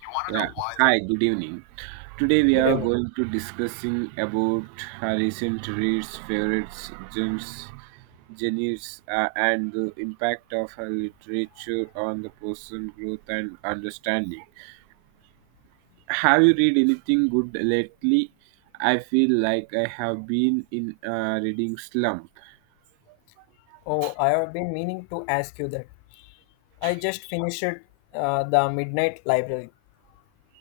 You want to Yeah. know why the Hi, good evening. Today we good are evening. going to discussing about recent reads, favorites, gems, genres, and the impact of literature on the person growth and understanding. Have you read anything good lately? I feel like I have been in a reading slump. Oh, I have been meaning to ask you that. I just finished the Midnight Library.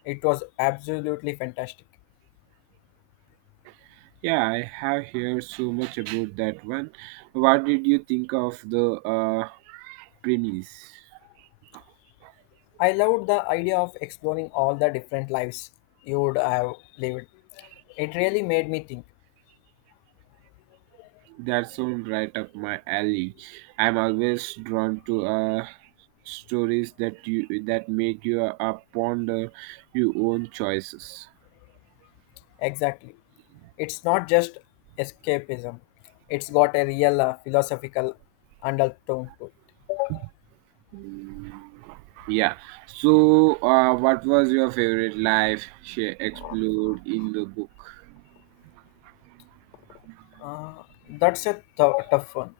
It was absolutely fantastic. Yeah, I have heard so much about that one. What did you think of the premise? I loved the idea of exploring all the different lives you would have lived. It really made me think. That sounds right up my alley. I'm always drawn to stories that make you ponder your own choices. Exactly. It's not just escapism, it's got a real philosophical undertone to it. Yeah. So, what was your favorite life she explored in the book? Tough one.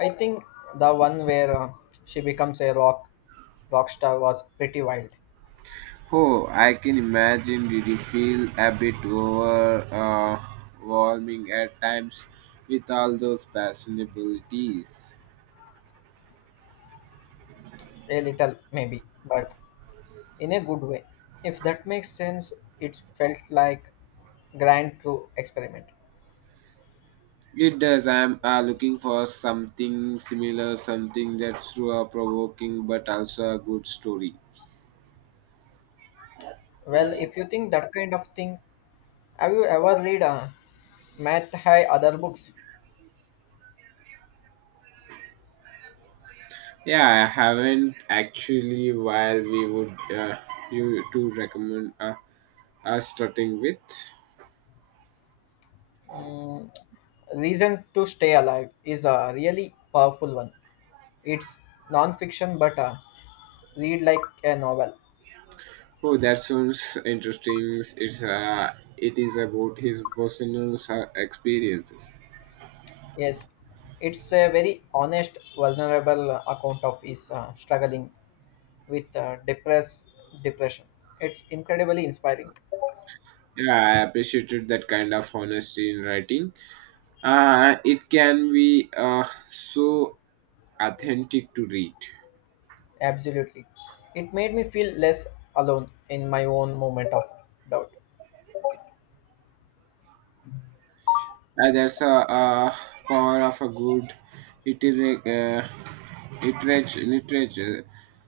I think the one where she becomes a rock star was pretty wild. Oh, I can imagine, did you feel a bit overwhelming at times with all those personalities? A little maybe, but in a good way. If that makes sense, it felt like grand true experiment. It does. I'm looking for something similar, something that's provoking but also a good story. Well, if you think that kind of thing, have you ever read Matt High other books? Yeah, I haven't actually. While we would you to recommend us starting with? Reason to Stay Alive is a really powerful one. It's non-fiction but read like a novel. Oh, that sounds interesting. It's it is about his personal experiences. Yes, it's a very honest, vulnerable account of his struggling with depression. It's incredibly inspiring. Yeah, I appreciated that kind of honesty in writing. It can be so authentic to read. Absolutely, it made me feel less alone in my own moment of doubt. That's a, power of a good literary, uh, literature,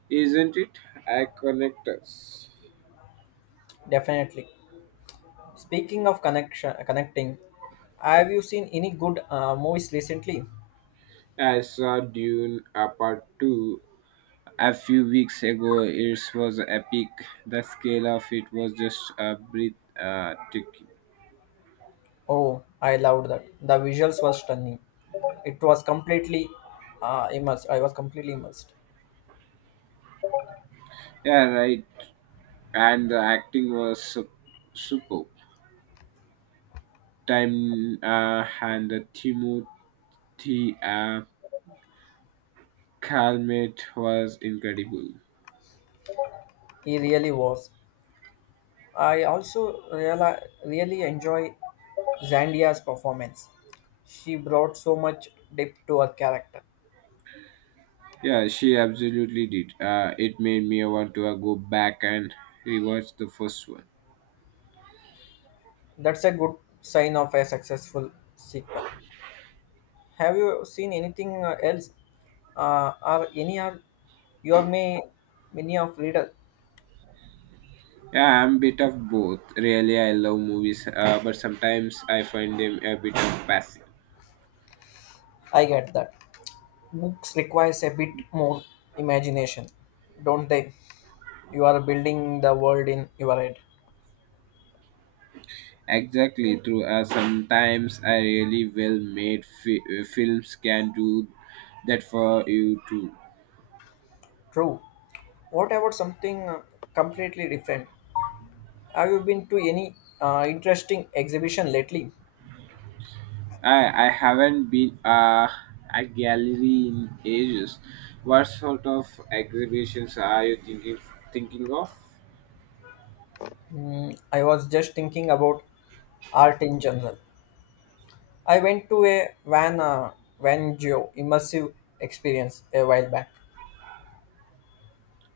isn't it? I connect us. Definitely. Speaking of connecting, have you seen any good movies recently? I saw Dune Part 2 a few weeks ago. It was epic. The scale of it was just a breath taking. Oh, I loved that. The visuals were stunning. It was completely immersed. I was completely immersed. Yeah, right. And the acting was superb. Time and the Timothy uh, Calmette was incredible. He really was. I also reali- really enjoy Zandia's performance. She brought so much depth to her character. Yeah, she absolutely did. It made me want to go back and rewatch the first one. That's a good sign of a successful sequel. Have you seen anything else? Or any are your may many of reader? Yeah, I'm a bit of both. Really, I love movies, but sometimes I find them a bit of passive. I get that. Books requires a bit more imagination, don't they? You are building the world in your head. Exactly, true. Sometimes I really well made films can do that for you too. True. What about something completely different? Have you been to any interesting exhibition lately? I haven't been a gallery in ages. What sort of exhibitions are you thinking of? I was just thinking about art in general. I went to a Van Gogh immersive experience a while back.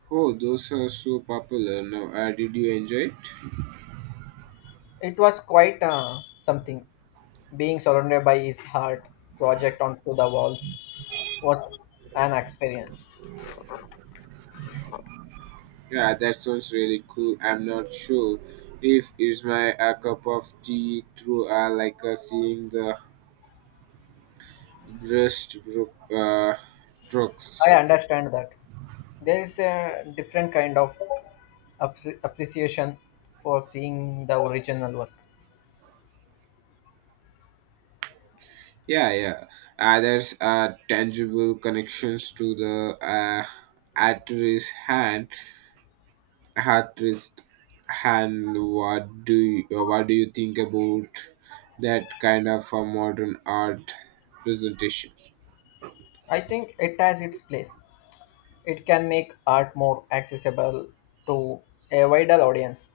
Oh, those are so popular now. Did you enjoy it? It was quite something. Being surrounded by his art project onto the walls was an experience. Yeah, that sounds really cool. I'm not sure if it's my a cup of tea through like seeing the rust group drugs. I understand that there is a different kind of appreciation for seeing the original work. Yeah. There's tangible connections to the artist hand. Artist hand. What do you think about that kind of modern art presentation? I think it has its place, it can make art more accessible to a wider audience.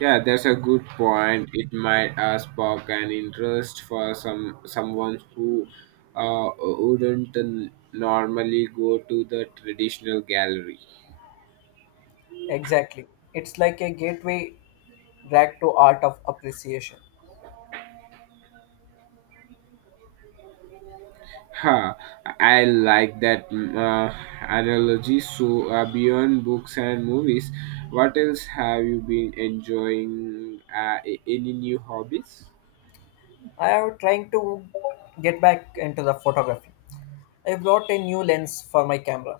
Yeah, that's a good point. It might spark an interest for someone who wouldn't normally go to the traditional gallery. Exactly. It's like a gateway drag to art of appreciation. Huh. I like that analogy. So beyond books and movies, what else have you been enjoying? Any new hobbies? I am trying to get back into the photography. I brought a new lens for my camera.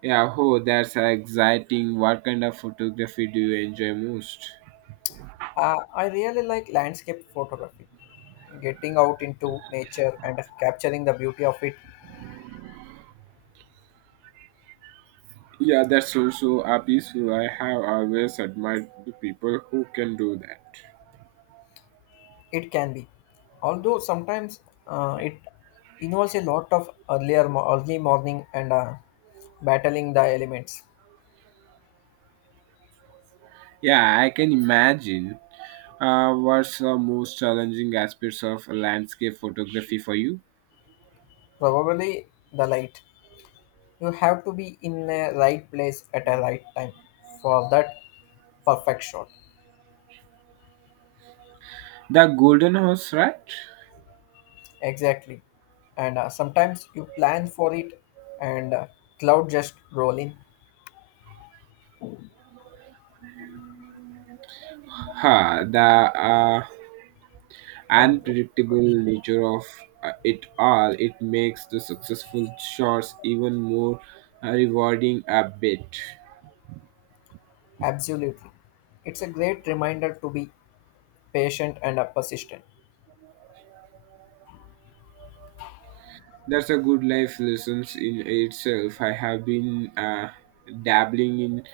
Yeah, oh, that's exciting. What kind of photography do you enjoy most? I really like landscape photography. Getting out into nature and capturing the beauty of it. Yeah, that's also a peaceful. I have always admired the people who can do that. It can be, although sometimes it involves a lot of early morning and battling the elements, Yeah, I can imagine. What's the most challenging aspects of landscape photography for you? probably the light. You have to be in a right place at a right time for that perfect shot. The golden horse, right? Exactly, and sometimes you plan for it, and cloud just roll in. Huh, the uh, And unpredictable nature of it all, it makes the successful shots even more rewarding a bit. absolutely, it's a great reminder to be patient and persistent. That's a good life lessons in itself. I have been dabbling in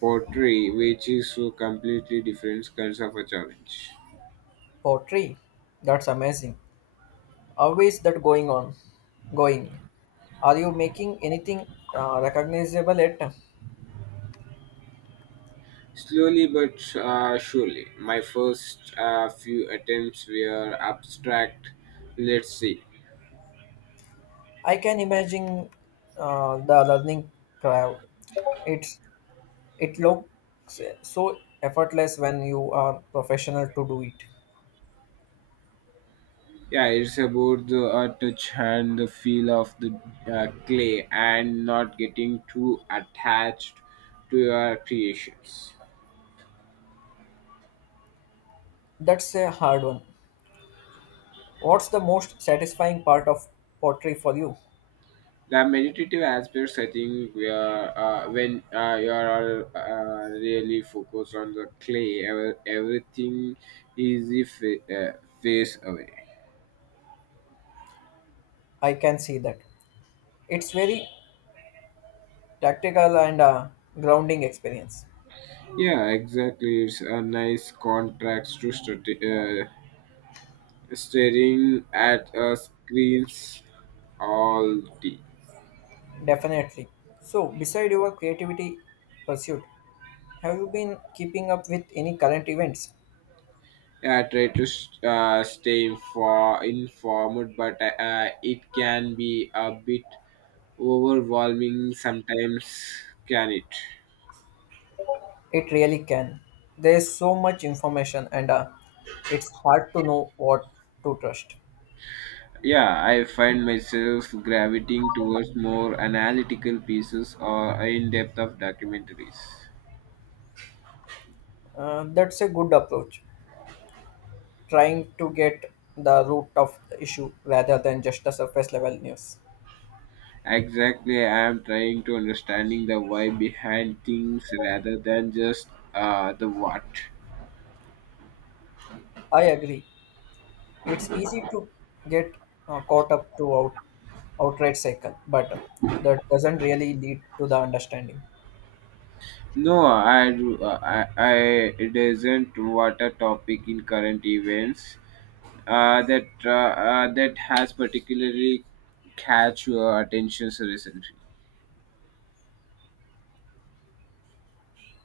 pottery, which is so completely different kinds of a challenge. Poetry, that's amazing. How is that going on? Going? Are you making anything recognizable yet? Slowly but surely, my first few attempts were abstract. Let's see. I can imagine the learning curve. It's it looks so effortless when you are professional to do it. Yeah, it's about the touch and the feel of the clay and not getting too attached to your creations. That's a hard one. What's the most satisfying part of pottery for you? The meditative aspects, I think, where when you are really focused on the clay, everything easy fa- uh, face away. I can see that. It's very tactical and grounding experience. Yeah, exactly. It's a nice contrast to staring at a screens all day. Definitely. So, beside your creativity pursuit, have you been keeping up with any current events? Yeah, I try to stay informed, but it can be a bit overwhelming sometimes, can it? It really can. There's so much information, and it's hard to know what to trust. Yeah, I find myself gravitating towards more analytical pieces or in-depth of documentaries. That's a good approach, trying to get the root of the issue rather than just the surface level news. Exactly, I am trying to understanding the why behind things rather than just the what. I agree. It's easy to get caught up to out, outright cycle, but that doesn't really lead to the understanding. No, I it isn't what a topic in current events that has particularly catch your attention recently.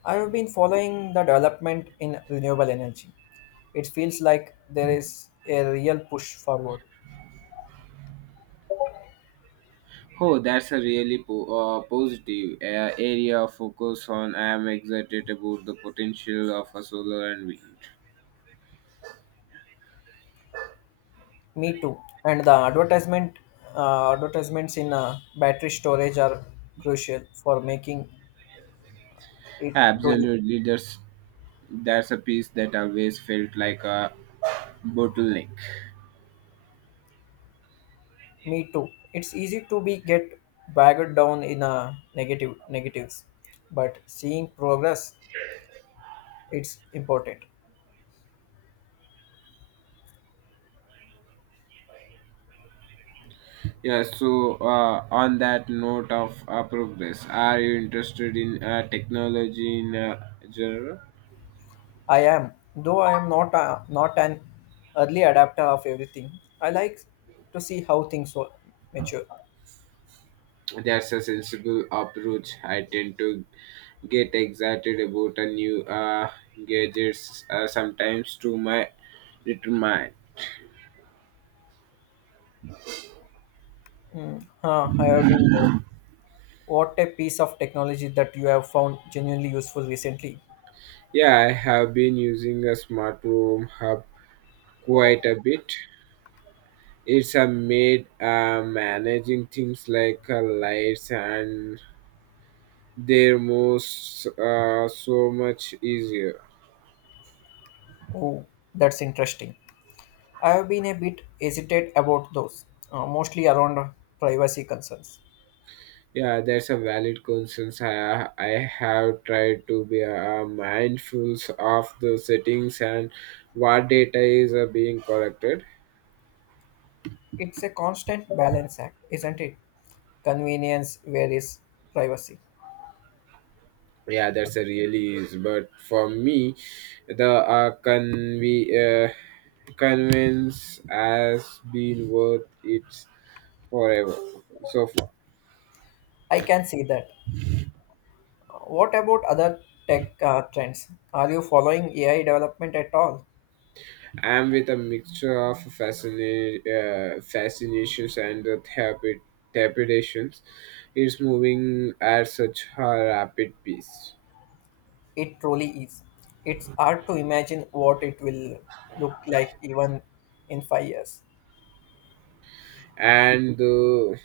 I've been following the development in renewable energy. It feels like there is a real push forward. Oh, that's a really positive area of focus on. I am excited about the potential of a solar and wind. Me too. And the advertisements in battery storage are crucial for making it truly. Absolutely, that's a piece that always felt like a bottleneck. Me too. It's easy to be get bogged down in negatives, but seeing progress, it's important. Yeah, so on that note of progress, are you interested in technology in general? I am, though I am not an early adapter of everything. I like to see how mature. That's a sensible approach. I tend to get excited about a new gadgets sometimes to my little mind. Mm, huh, I have been. There. What a piece of technology that you have found genuinely useful recently. Yeah, I have been using a smart home hub quite a bit. It's a made managing things like lights and they're most so much easier. Oh, that's interesting. I have been a bit hesitant about those, mostly around privacy concerns. Yeah, that's a valid concern. I have tried to be mindful of the settings and what data is being collected. It's a constant balance act, isn't it? Convenience, where is privacy? Yeah, that's a really is. But for me, the convenience has been worth it forever so far. I can see that. What about other tech trends? Are you following AI development at all? I'm with a mixture of fascinations and trepidations. It's moving at such a rapid pace, It truly is. It's hard to imagine what it will look like even in 5 years. and the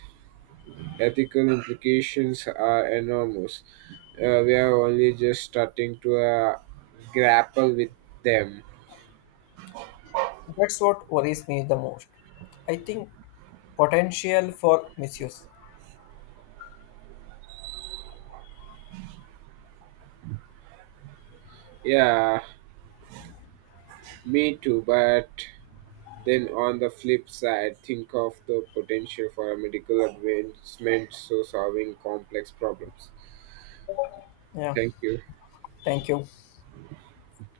ethical implications are enormous. We are only just starting to grapple with them. That's what worries me the most. I think potential for misuse. Yeah, me too, but then on the flip side, think of the potential for medical advancement so solving complex problems. Yeah, Thank you. thank you.